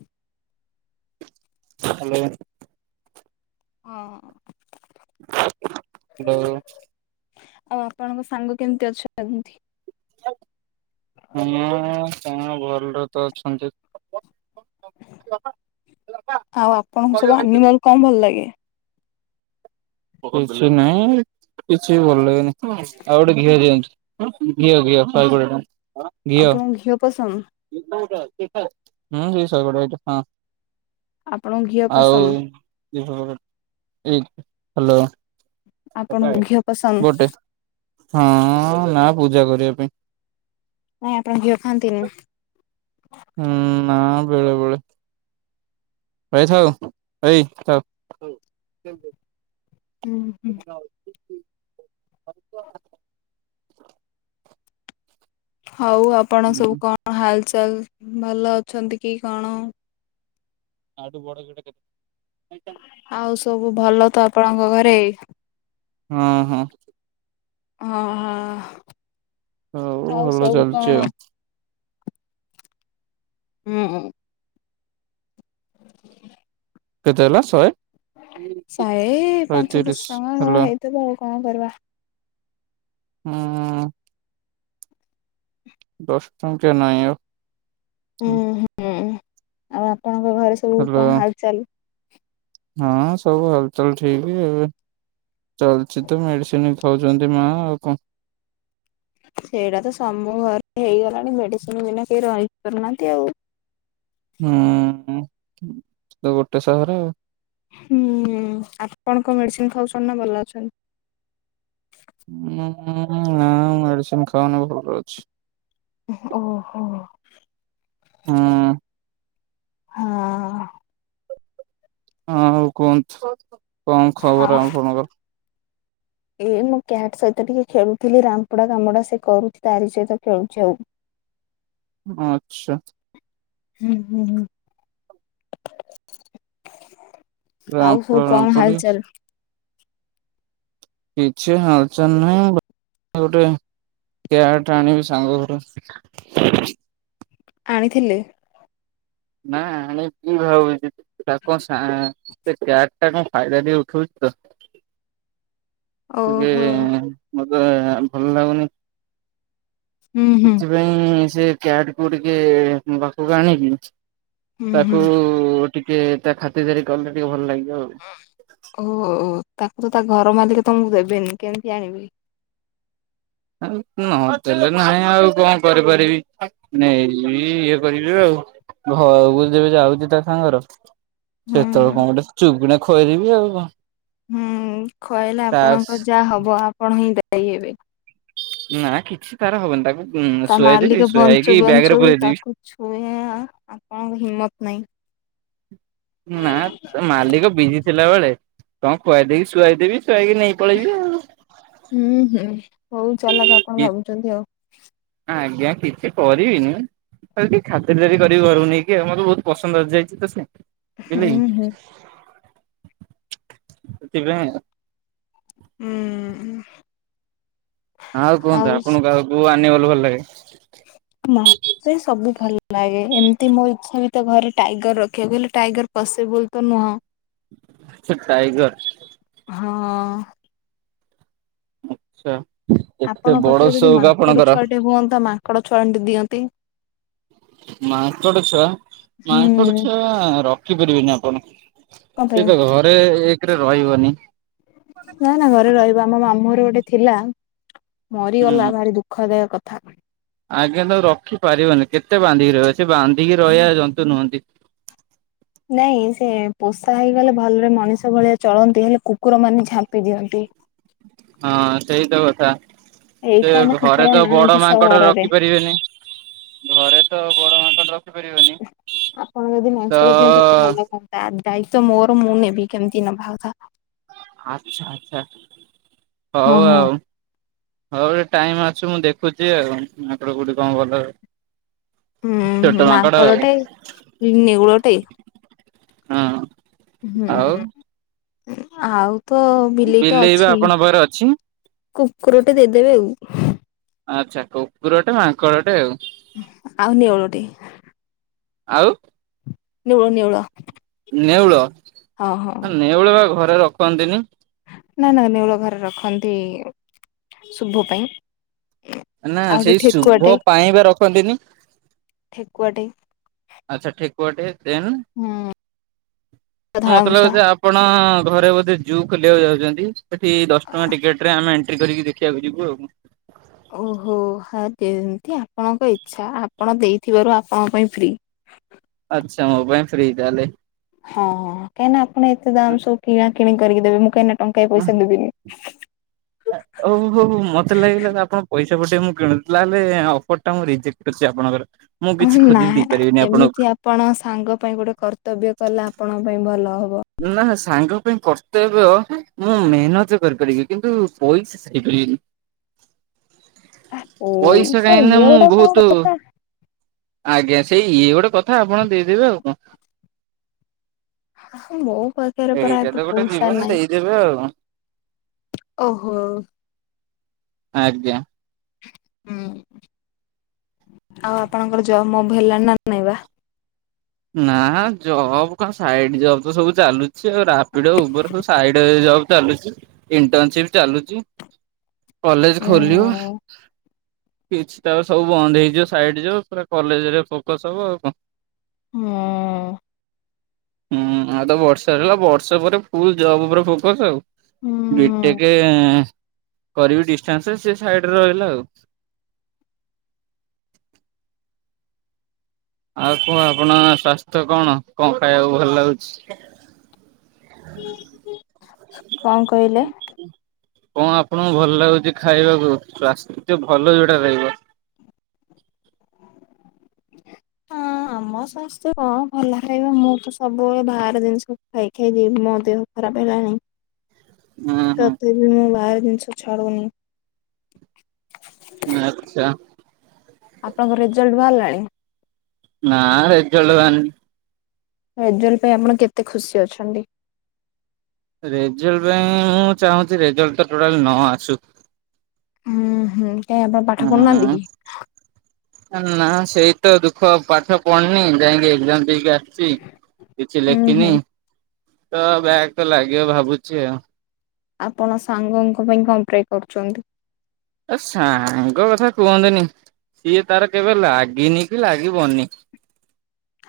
ହଁ ହ୍ୟାଲୋ। ହଁ। ହ୍ୟାଲୋ। ଆଉ ଆପଣଙ୍କ ସାଙ୍ଗ କେମିତି ଅଛନ୍ତି? [unintelligible] ଭଲରେ ତ ଅଛନ୍ତି। ଆଉ ଆପଣଙ୍କୁ ସବୁ ଆନିମଲ କଣ ଭଲ ଲାଗେ? କିଛି ନାଇଁ କିଛି ଭଲ ଲାଗେନି ଆଉ ଗୋଟେ ଘିଅ ଦିଅନ୍ତୁ। ଘିଅ ଘିଅ ଶହେ କୋଡ଼ିଏ ଟଙ୍କା। ଆପଣଙ୍କୁ ଘିଅ ପସନ୍ଦ ହୁଁ ସେଇ ଶହେ କୋଡ଼ିଏ [unintelligible] ଆପଣଙ୍କୁ ଘିଅ ଆଉ ପସନ୍ଦ [unintelligible] ଏଇ ହ୍ୟାଲୋ। ଆପଣଙ୍କୁ ଘିଅ ପସନ୍ଦ ଗୋଟେ ହଁ ନା ପୂଜା କରିବା ପାଇଁ। ନାଇଁ ଆପଣ ଘିଅ ଖାଆନ୍ତିନି। ହୁଁ। ନା ବେଳେ ବେଳେ ଭାଇଥାଉ ଭାଇ ଥାଉ। କିନ୍ତୁ। ହୁଁ ହୁଁ। ହଉ ଆପଣ ହଁ ସବୁ କଣ ହାଲଚାଲ ଭଲ ଅଛନ୍ତି କି କଣ? ଆଟୁ ବଡ଼ ଯୋଉଟା କେତେ? ଆଉ ସବୁ ଭଲ ତ ଆପଣଙ୍କ ଘରେ? ହଁ ହଁ। ହଁ ହଁ ଆଉ ଭଲ ସବୁ ଚାଲିଛି କଣ? ଆଉ ଉଁ ଉଁ। କେତେ ହେଲା ଶହେ ସେଇ ଶହେ ପାଞ୍ଚ ଦଶ ତିରିଶ ଟଙ୍କା କଣ ହେଲା ହେଇଥବ ଆଉ କଣ କରିବା। ହୁଁ। ଦଶ ଟଙ୍କିଆ ନାହିଁ ଆଉ। ହୁଁ ହୁଁ ଆଉ ଆପଣଙ୍କ ଘରେ ସବୁ ହେଲା କଣ ହାଲଚାଲ? ହଁ ସବୁ ହାଲ ଚାଲ ଠିକ ଏବେ। ଚାଲଛି ତ ମେଡିସିନ ଖାଉଛନ୍ତି ମା ଆଉ କଣ। ସେଇଟା ତ ସମୁ ଘରେ ହେଇଗଲାଣି ମେଡିସିନ ବିନା କେହି ରହିପାରୁନାହାନ୍ତି ଆଉ। ହୁଁ ତ ଗୋଟେ ସହର ଆଉ। ହୁଁ ଆପଣ କଣ ମେଡିସିନ ଖାଉଛନ୍ତି ନା ଭଲ ଅଛନ୍ତି? ଉଁ ନା ମେଡିସିନ ଖାଉନି ଭଲ ଅଛି। ଓହୋ। ହଁ। ହଁ। ହଁ ଆଉ କୁହନ୍ତୁ କଣ ଖବର ଆପଣଙ୍କର? ଏ ମୁଁ କ୍ୟାଟ୍ ସହିତ ଟିକେ ଖେଳୁଥିଲି ରାମ୍ପୁଡ଼ା କାମୁଡା ସେ କରୁଛି ତାରି ସହିତ ଖେଳୁଛି ଆଉ। ଆଛା। ହୁଁ ହୁଁ ହୁଁ। ଆଉ ସବୁ ରାମ୍ପଡା କଣ ରାମ୍ପୁଡି ହାଲଚାଲ? କିଛି ହାଲଚାଲ ନାହିଁ ଗୋଟେ କେଆଟ ଆଣିବି ସାଙ୍ଗ ଘରୁ ଆଣିଥିଲେ? ନା ଆଣିବି ଭାବୁଛି ତାକୁ [unintelligible] ସେଟା କଣ ଫାଇଦା ଟିକେ ଉଠଉଛି ତ ଓହୋ ଟିକେ ମତେ ଭଲ ଲାଗୁନି। ହୁଁ ହୁଁ। ସେଥିପାଇଁ ସେ କ୍ୟାଟ୍ କୁ ଟିକେ ମୋ ପାଖକୁ ଆଣିକି ହୁଁ ହୁଁ ତାକୁ ଟିକେ ତା ଖାତିର ଦାରି କଲେ ଟିକେ ଭଲ ଲାଗିବ ଆଉ। ଓ ହୋ ତାକୁ ତ ତା ଘର ମାଲିକ ତମକୁ ଦେବେନି କେମିତି ଆଣିବି? ନ ଦେଲେ ନାହିଁ ଆଉ କଣ କରିପାରିବି। ନେଇ ଯିବି ଇଏ କରିବି ଆଉ ଘରକୁ ଯେବେ ଯାଉଛି ତା ସାଙ୍ଗର ହୁଁ ସେତେବେଳୁ କଣ ଗୋଟେ ଚୁପ୍କିଣା ଖୋଇଦେବି ଆଉ ହୁଁ ଖୁଆଇଲେ ତାସ୍ ଆପଣଙ୍କ ଯାହା ହବ ଆପଣ ହିଁ ଦାୟୀ ହେବେ ନା କିଛି ତାର ହବନି ତାକୁ ତା ଶୁଆଇଦେବି ଶୁଆଇକି ବ୍ୟାଗ୍ ରେ ପୁରେଇ ଦେବି। ଛୁଇଁଆ ଆପଣଙ୍କ ହିମ୍ମତ ନାହିଁ। ନା ତା ମାଲିକ ବିଜି ଥିଲା ବେଳେ କଣ ଖୁଆଇଦେଇକି ଶୁଆଇଦେବି ଶୁଆଇକି ନେଇକି ପଳେଇବି। ଆଉ। ହୁଁ ହୁଁ ବହୁତ ଚାଲାକ୍ ଆପଣ ଭାବୁଛନ୍ତି ଆଉ। ଆଜ୍ଞା କିଛି କରିବିନି ଖାଲି ଟିକେ ଖାତିର ଦାରି କରିିବି ଘରକୁ ନେଇକି ଆଉ ମତେ ବହୁତ ପସନ୍ଦ ଆସିଯାଇଛି ତ ସେ ହୁଁ ବିଲେଇ ହୁଁ। ସେଥିପାଇଁ ଉଁ ହୁଁ। ଆଉ କୁହନ୍ତୁ ଆପଣଙ୍କୁ ଆଉ କୋଉ ଆନିମଲ ଭଲ ଲାଗେ? ନା। ସେ ସବୁ ଭଲ ଲାଗେ ଏମିତି ମୋ ଇଚ୍ଛା ବି ତ ଘରେ ଟାଇଗର୍ ରଖିଆକୁ ହେଲେ ଟାଇଗର୍ ପସିବୁଲ ତ ନୁହଁ। ସେ ଟାଇଗର୍ ହଁ। ଆଚ୍ଛା। ଆପଣ ପାଖରେ ଯଦି ମାଙ୍କଡ଼ ଛୁଆ ଟେ ହୁଅନ୍ତା ମାଙ୍କଡ଼ ଛୁଆଣ୍ଟେ ଦିଅନ୍ତି। ମାଙ୍କଡ଼ ଛୁଆ ମାଙ୍କଡ଼ ହୁଁ ଛୁଆ ରଖିପାରିବେନି ଆପଣ। କଣ ପାଇଁ? ସିଏତ ଘରେ ଏକ୍ ରେ ରହିବନି ନା ନା ଘରେ ରହିବ ଆମ ମାମୁଁ ଘରେ ଗୋଟେ ଥିଲା। ହୁଁ ମରିଗଲା ଭାରି ଦୁଃ ଖ ଦାୟ କଥା। ଆଜ୍ଞା ତାକୁ ରଖିପାରିବନି କେତେ ବାନ୍ଧିକି ରହିବ ସେ ବାନ୍ଧିକି ରହିବା ଜନ୍ତୁ ନୁହନ୍ତି। ନାଇଁ ସେ ପୋଷା ହେଇଗଲେ ଭଲରେ ମଣିଷ ଭଳିଆ ଚଳନ୍ତି। ହେଲେ କୁକୁର ମାନେ ଝାମ୍ପି ଦିଅନ୍ତି। ହଁ ସେଇତ କଥା। ଏଇଠି ସେ ତ ଆମ ଘରେ କୁକୁର ତ ବଡ଼ ନାହାନ୍ତି ମାଙ୍କଡ଼ ସହରରେ। ରଖିପାରିବେନି ଘରେ ତ ବଡ଼ ମାଙ୍କଡ଼ ରଖିପାରିବନି ତ ତା ଦାୟିତ୍ଵ ମୋର ମୁଁ ନେବି କେମିତି ନଭାକଥା ଅଚ୍ଛା ଆଚ୍ଛା ହଁ ହଉ ହଁ। ଆଉ ହଉ ହେ ଟାଇମ୍ ଆସୁ ମୁଁ ଦେଖୁଚି ଆଉ ମାଙ୍କଡ଼ କୋଉଠି କଣ ଭଲ ହୁଁ ଛୋଟ ମାଙ୍କଡ଼ ଆଉ। ମାଙ୍କଡଟେ ନେଉଳଟେ ହଁ। ଆଉ ହୁଁ ଆଉ ତ ବିଲେଇଟେ ବିଲେଇ ବା ଅଛି। ଆପଣଙ୍କ ପାଖରେ ଅଛି? କୁକୁରଟେ ଦେଇଦେବେ ଆଉ। ଆଚ୍ଛା କୁକୁରଟେ ମାଙ୍କଡ଼ଟେ ଆଉ ଆଉ ନେଉଳଟେ ଆଉ ନେଉଳ ନେଉଳ ନେଉଳ ହଁ ହଁ। ଆ ନେଉଳ ବା ଘରେ ରଖନ୍ତିନି ନା ନା ନେଉଳ ଘରେ ରଖନ୍ତି। ଶୁଭ ପାଇଁ। ନା ଆଉ ଗୋଟେ ସେଇ ଠେକୁଆଟେ ଶୁଭ ପାଇଁ ପା ରଖନ୍ତିନି। ଠେକୁଆ ଟେ ଆଚ୍ଛା ଠେକୁଆଟେ ଦେନ୍ ହୁଁ ଧଳା ମତେ ମୂଷା ଲାଗୁଚି ଆପ ଆପଣ ଘରେ ବୋଧେ ଜୁ ଖୋଲିବାକୁ ଯାଉଚନ୍ତି। ଏଠି ଦଶ ଟଙ୍କା ଟିକେଟ ରେ ଆମେ ଏଣ୍ଟ୍ରି କରିକି ଦେ ଦେଖିବାକୁ ଯିବୁ ଆଉ କଣ। ଓହୋ ହଁ ଯେମତି ଆପଣଙ୍କ ଇଚ୍ଛା ଆପଣ ଦେଇଥିବାରୁ ଆପଣଙ୍କ ପାଇଁ ଫ୍ରି। ଆଚ୍ଛା ମୋ ପାଇଁ ଫ୍ରି ତାହାଲେ। ହଁ କାହିଁନା ଆପଣ ଏତେ ଦାମ୍ ସବୁ କିଣା କିିଣି କରିକି ଦେବେ। ମୁଁ କାହିଁନା ଟଙ୍କାଏ ପଇସା ଦେବିନି। ଆଁ ଓହୋ ହୋ ‌ହୋ ମତେ ଲାଗିଲା ଆପଣ ପଇସା ପଠେଇବେ ମୁଁ କିଣୁ ତାହେଲେ ଅଫର ଟା ମୁଁ ରିଜେକ୍ଟ୍ କରୁଚି ଆପଣଙ୍କର। ମୁଁ କିଛି ନା ଖୋଜିକି ଦେଇପାରିବିନି ଏମିତି ଆପଣଙ୍କୁ। ଆପଣ ସାଙ୍ଗ ପାଇଁ ଗୋଟେ କର୍ତ୍ତବ୍ୟ କଲେ ଆପଣଙ୍କ ପାଇଁ ଭଲ ହବ। ନା ସାଙ୍ଗ ପାଇଁ କର୍ତ୍ତବ୍ୟ ମୁଁ ମେହେନତ କରିପାରିବି କିନ୍ତୁ ପଇସା ସାରିପାରିବିନି। ପଇସା କାହିଁନା ଇଏ ମୁଁ ଗୋଟା କଣ ବହୁତୁ କଥା। ଆଜ୍ଞା ସେଇ ଇଏ ଗୋଟେ କଥା ଆପଣ ଦେଇଦେବେ ଆଉ କଣ। ଆହା ମୋ ପା ଖେରେ ପରା ଏଇଟା ତ ଏବେ ଗୋଟେ ପଇସା ଜୀବନ ନାଇଁ ଦେଇଦେବେ ଆଉ କଣ। ଓହୋ। ଆଜ୍ଞା। ହୁଁ ଆଉ ଆପଣଙ୍କର ଜବ୍ ମବ୍ ହେଲାଣି ନା ନଇଁବା? ନା ଜବ କଣ ସାଇଡ ଜବ୍ ତ ସବୁ ଚାଲୁ ଚି ରାପିଡୋ ଉର୍ବର ସବୁ ସାଇଡି ଜବ ଚାଲୁଚି ଇଣ୍ଟନସିପ ଚାଲୁଚି। କଲେଜ୍ ଉଁ ଖୋଲିବ। କିଛି ତାପରେ ସବୁ ବନ୍ଦ ହେଇଯିବ ସାଇଡ ଜବ ପୁରା କଲେଜ୍ ରେ ଫୋକସ ହବ ଆଉ କଣ। ମୁଁ। ହୁଁ ଆଉ ତ ବର୍ଷେ ହେଲା ବର୍ଷେ ପରେ ଫୁଲ୍ ଜବ୍ ଉପରେ ଫୋକସ୍ ଆଉ। ହୁଁ ବିଟେକେ କରିବି ଡିଟାନ୍ସେ ସେ ସାଇଡରେ ରହିଲା ଆଉ। ଆଉ କୁହ ଆପଣ ସ୍ଵାସ୍ଥ୍ୟ କଣ କଣ ଖାଇବାକୁ ଭଲ ଲାଗୁଛି? କଣ କହିଲେ? କଣ ଆପଣଙ୍କୁ ଭଲ ଲାଗୁଛି ଖାଇବାକୁ ସ୍ଵାସ୍ଥ୍ୟ ଭଲ ଯୋଉଟା ରହିବ? ହଁ [inaudible] ଆମ ସ୍ୱାସ୍ଥ୍ୟ କଣ ଭଲ ଖାଇବ ମୁଁ ତ ସବୁବେଳେ ବାହାର ଜିନିଷ ଖାଇ ଖାଇଦେବି ମୋ ଦେହ ଖରାପେ ହେଲାଣି ହୁଁ ହୁଁ। ତଥ ବି ମୁଁ ବାହାର ଜିନିଷ ଛାଡ଼ୁନି। ନାଚା। ଆପଣଙ୍କ ରେଜଲ୍ଟ ବାହାରିଲାଣି? ନାଁ ରେଜଲ୍ଟ ବାହାରିନି। ରେଜଲ୍ଟ ପାଇଁ ଆପଣ କେତେ ଖୁସି ଅଛନ୍ତି? ରେଜଲ୍ଟ ପାଇଁ ମୁଁ ଚାହୁଁଛି ରେଜଲ୍ଟ ତ ଟୋଟାଲ ନ ଆସୁ। ଉଁ ହଉ। ଅଁ। ଏ ନା ସେଇ ତ ଦୁଃଖ ପାଠ ପଢିନି ଯାଇକି ଏକ୍ଜାମ ଦେଇକି ଆ ଚି କିଛି ହୁଁ ଲେଖିନି ହୁଁ ତ ବ୍ୟାଗ୍ ତ ଲାଗିବ ଭାବୁଛି ଆଉ। ଆପଣ ସାଙ୍ଗଙ୍କ ପାଇଁ କଣପ୍ରେ କରୁଚନ୍ତି? ଏ ସାଙ୍ଗ କଥା କୁହନ୍ତୁ ନି ସିଏ ତାର କେବେ ଲାଗିନି କି ଲାଗିବନି?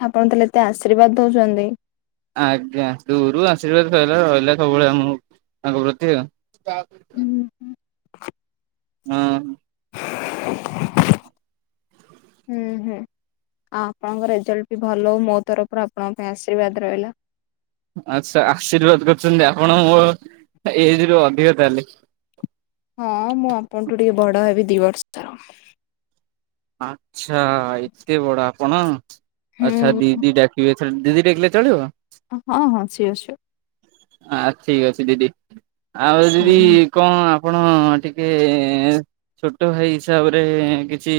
ଆପଣ ତାହେଲେ ଏତେ ଆଶ୍ରୀର୍ବାଦ ଦଉଛନ୍ତି। ଆଜ୍ଞା ଦୂରୁ ଆଶ୍ରୀର୍ବାଦ ସଇଲା ରହିଲା ସବୁବେଳେ ମୁଁ ତାଙ୍କ ପ୍ରତି ଆଉ। ଓହୋ। ହଁ। ହୁଁ ହୁଁ। ଆଉ ଆପଣଙ୍କ ରେଜଲ୍ଟ ବି ଭଲ ହଉ ମୋ ତରଫରୁ ଆପଣଙ୍କ ପାଇଁ ଆଶ୍ରୀର୍ବାଦ ରହିଲା? ଆଚ୍ଛା ଆଶ୍ରୀର୍ବାଦ କରୁଛନ୍ତି ଆପଣ ମୋ ଏଜରୁ ଅଧିକ ତାହେଲେ? ହଁ ମୁଁ ଆପଣଠୁ ଟିକେ ବଡ ହେବି ଦି ବର୍ଷର। ଆଚ୍ଛା ଏତେ ବଡ ଆପଣ ଆଚ୍ଛା ହୁଁ ଦିଦି ଡା [unintelligible] ଦିଦି ଡାକିଲେ ଚଳିବ? ହଁ ହଁ ସିଓର ସିଓର। ଆ ଠିକ ଅଛି ଦିଦି। ଆଉ ଦିଦି ହୁଁ। କଣ ଆପଣ ଟିକେ ଛୋଟ ଭାଇ ହିସାବରେ କିଛି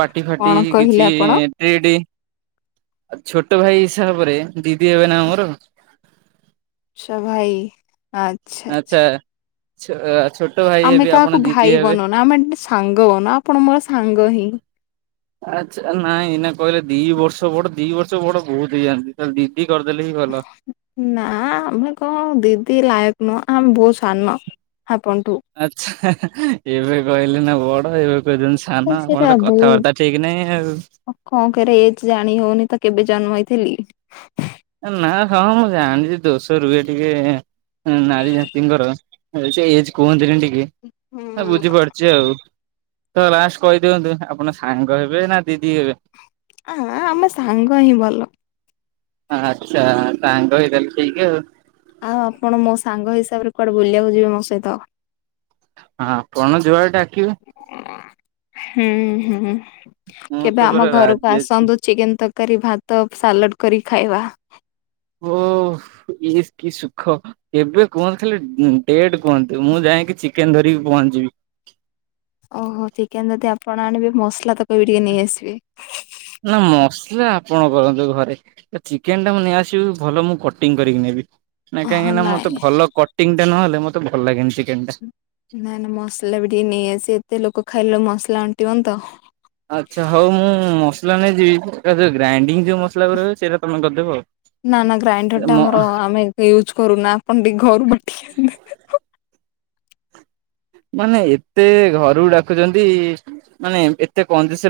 ପାଟି ଫାଟି କଣ କହିଲେ କିଛି ଆପଣ ଟ୍ରିଟ ଆଉ ଛୋଟ ଭାଇ ହିସାବରେ ଦିଦି ହେବେ ନା ମୋର। [unintelligible] ଭାଇ ଆ ଆଚ୍ଛା ଛୋ ଛୋ ଆମେ କାହାକୁ ଭାଇ ବନଉନା ଆମେ ସାଙ୍ଗ ବନାଉ ଆପଣ ମୋର ସାଙ୍ଗ ହିଁ। ଆଚ୍ଛା ନାଇଁ ଏଇନା କହିଲେ ଦି ବର୍ଷ ବଡ ଦି ବର୍ଷ ବଡ ବହୁତ ହେଇଯାଆନ୍ତି। ଦିଦି କରିଦେଲେ ହିଁ ଭଲ। ନା ଆମେ କଣ ଦିଦି ଲାୟକ ନୁହଁ ଆମେ ବହୁତ ସାନ ଆପଣଠୁ। ଆଛା ଏବେ କହିଲେ ନା ବଡ ଏବେ କହୁଚନ୍ତି ସା ନ। ସେଇଟା ଆପଣ ତ ବହୁତ କଥାବାର୍ତ୍ତା ଠିକ ନାହିଁ ଆଉ। କଣ କରିଆ ଏଜ ଜାଣି ହଉନି ତ କେବେ ଜନ୍ମ ହେଇଥିଲି। ନା ହଁ ମୁଁ ଜାଣିଚି ଦୋଷ ରୁହେ ଟିକେ ନାରୀ ଜାତିଙ୍କର ଏଜ କୁହନ୍ତିନି ଟିକେ ହୁଁ ବୁଝିପାରୁଚି ଆଉ। ତ ଲାଷ୍ଟ କହିଦିଅନ୍ତୁ ଆପଣ ସାଙ୍ଗ ହେବେ ନା ଦିଦି ହେବେ? ଆ ଆମ ସାଙ୍ଗ ହିଁ ଭଲ। ଆଚ୍ଛା ସାଙ୍ଗ ହେଇ ତାହେଲେ ଠିକ୍ ଆଉ। ଆଉ ଆପଣ ମୋ ସାଙ୍ଗ ହିସାବରେ କୁଆଡେ ବୁଲିବାକୁ ଯିବେ ମୋ ସହିତ? ଆପଣ ଯୁଆଡେ ଡାକି ହୁଁ ହୁଁ ମୁଁ ତ କେବେ ଆମ ପୁରା ଘରକୁ ରାଜି ଅଛି ଆସନ୍ତୁ ଚିକେନ ତରକାରୀ ଭାତ ସାଲଡ କରି ଖାଇବା। ଓଃ ଇଏ କିି ସୁଖ। ଏବେ କୁହନ୍ତୁ ଖାଲି ଡେଟ କୁହନ୍ତୁ ମୁଁ ଯାଇକି ଚିକେନ ଧରିକି ପହଞ୍ଚିଯିବି। ଓହୋ ଚିକେନ ଯଦି ଆପଣ ଆଣିବେ ମସଲା ତକ ବି ଟିକେ ନେଇଆସିବେ। ନା ମସଲା ଆପଣ କରନ୍ତୁ ଘରେ। ଚିକେନ ଟା ମୁଁ ନେଇଆସିବି ଭଲ ମୁଁ କଟିଂ କରିକି ନେବି। ନା କାହିଁକି ହଁ ନା ମତେ ନାଇଁ। ଭଲ କଟିଂ ଟା ନହଲେ ମତେ ଭଲ ଲାଗେନି ଚିକେନ ଟା। ନାଇ ନାଇ ମସଲା ବି ଟିକେ ନେଇଆସିବେ ଏତେ ଲୋକ ଖାଇଲେ ମସଲା ଅଣ୍ଟିବନି ତ। ଆଚ୍ଛା ହଉ ମୁଁ ମସଲା ନେଇ ଯିବି ଯୋଉ ଗ୍ରାଇଣ୍ଡିଙ୍ଗ ଯୋଉ ମସଲା ଗୁରା ହୁଏ ସେଇଟା ତମେ କରିଦେବ ଆଉ। ନା ନା ଗ୍ରାଇଣ୍ଡର ଟା ଆମର ଆମେ ୟୁଜ୍ କରୁନୁ ଆପଣ ଟିକେ ଘରୁ ବାଟିିକି ଆଣି ଦେବେ। ମାନେ ଏତେ ଘରକୁ ଡାକୁଚନ୍ତି ମାନେ ଏତେ କଞ୍ଜୁସ ହେଲେ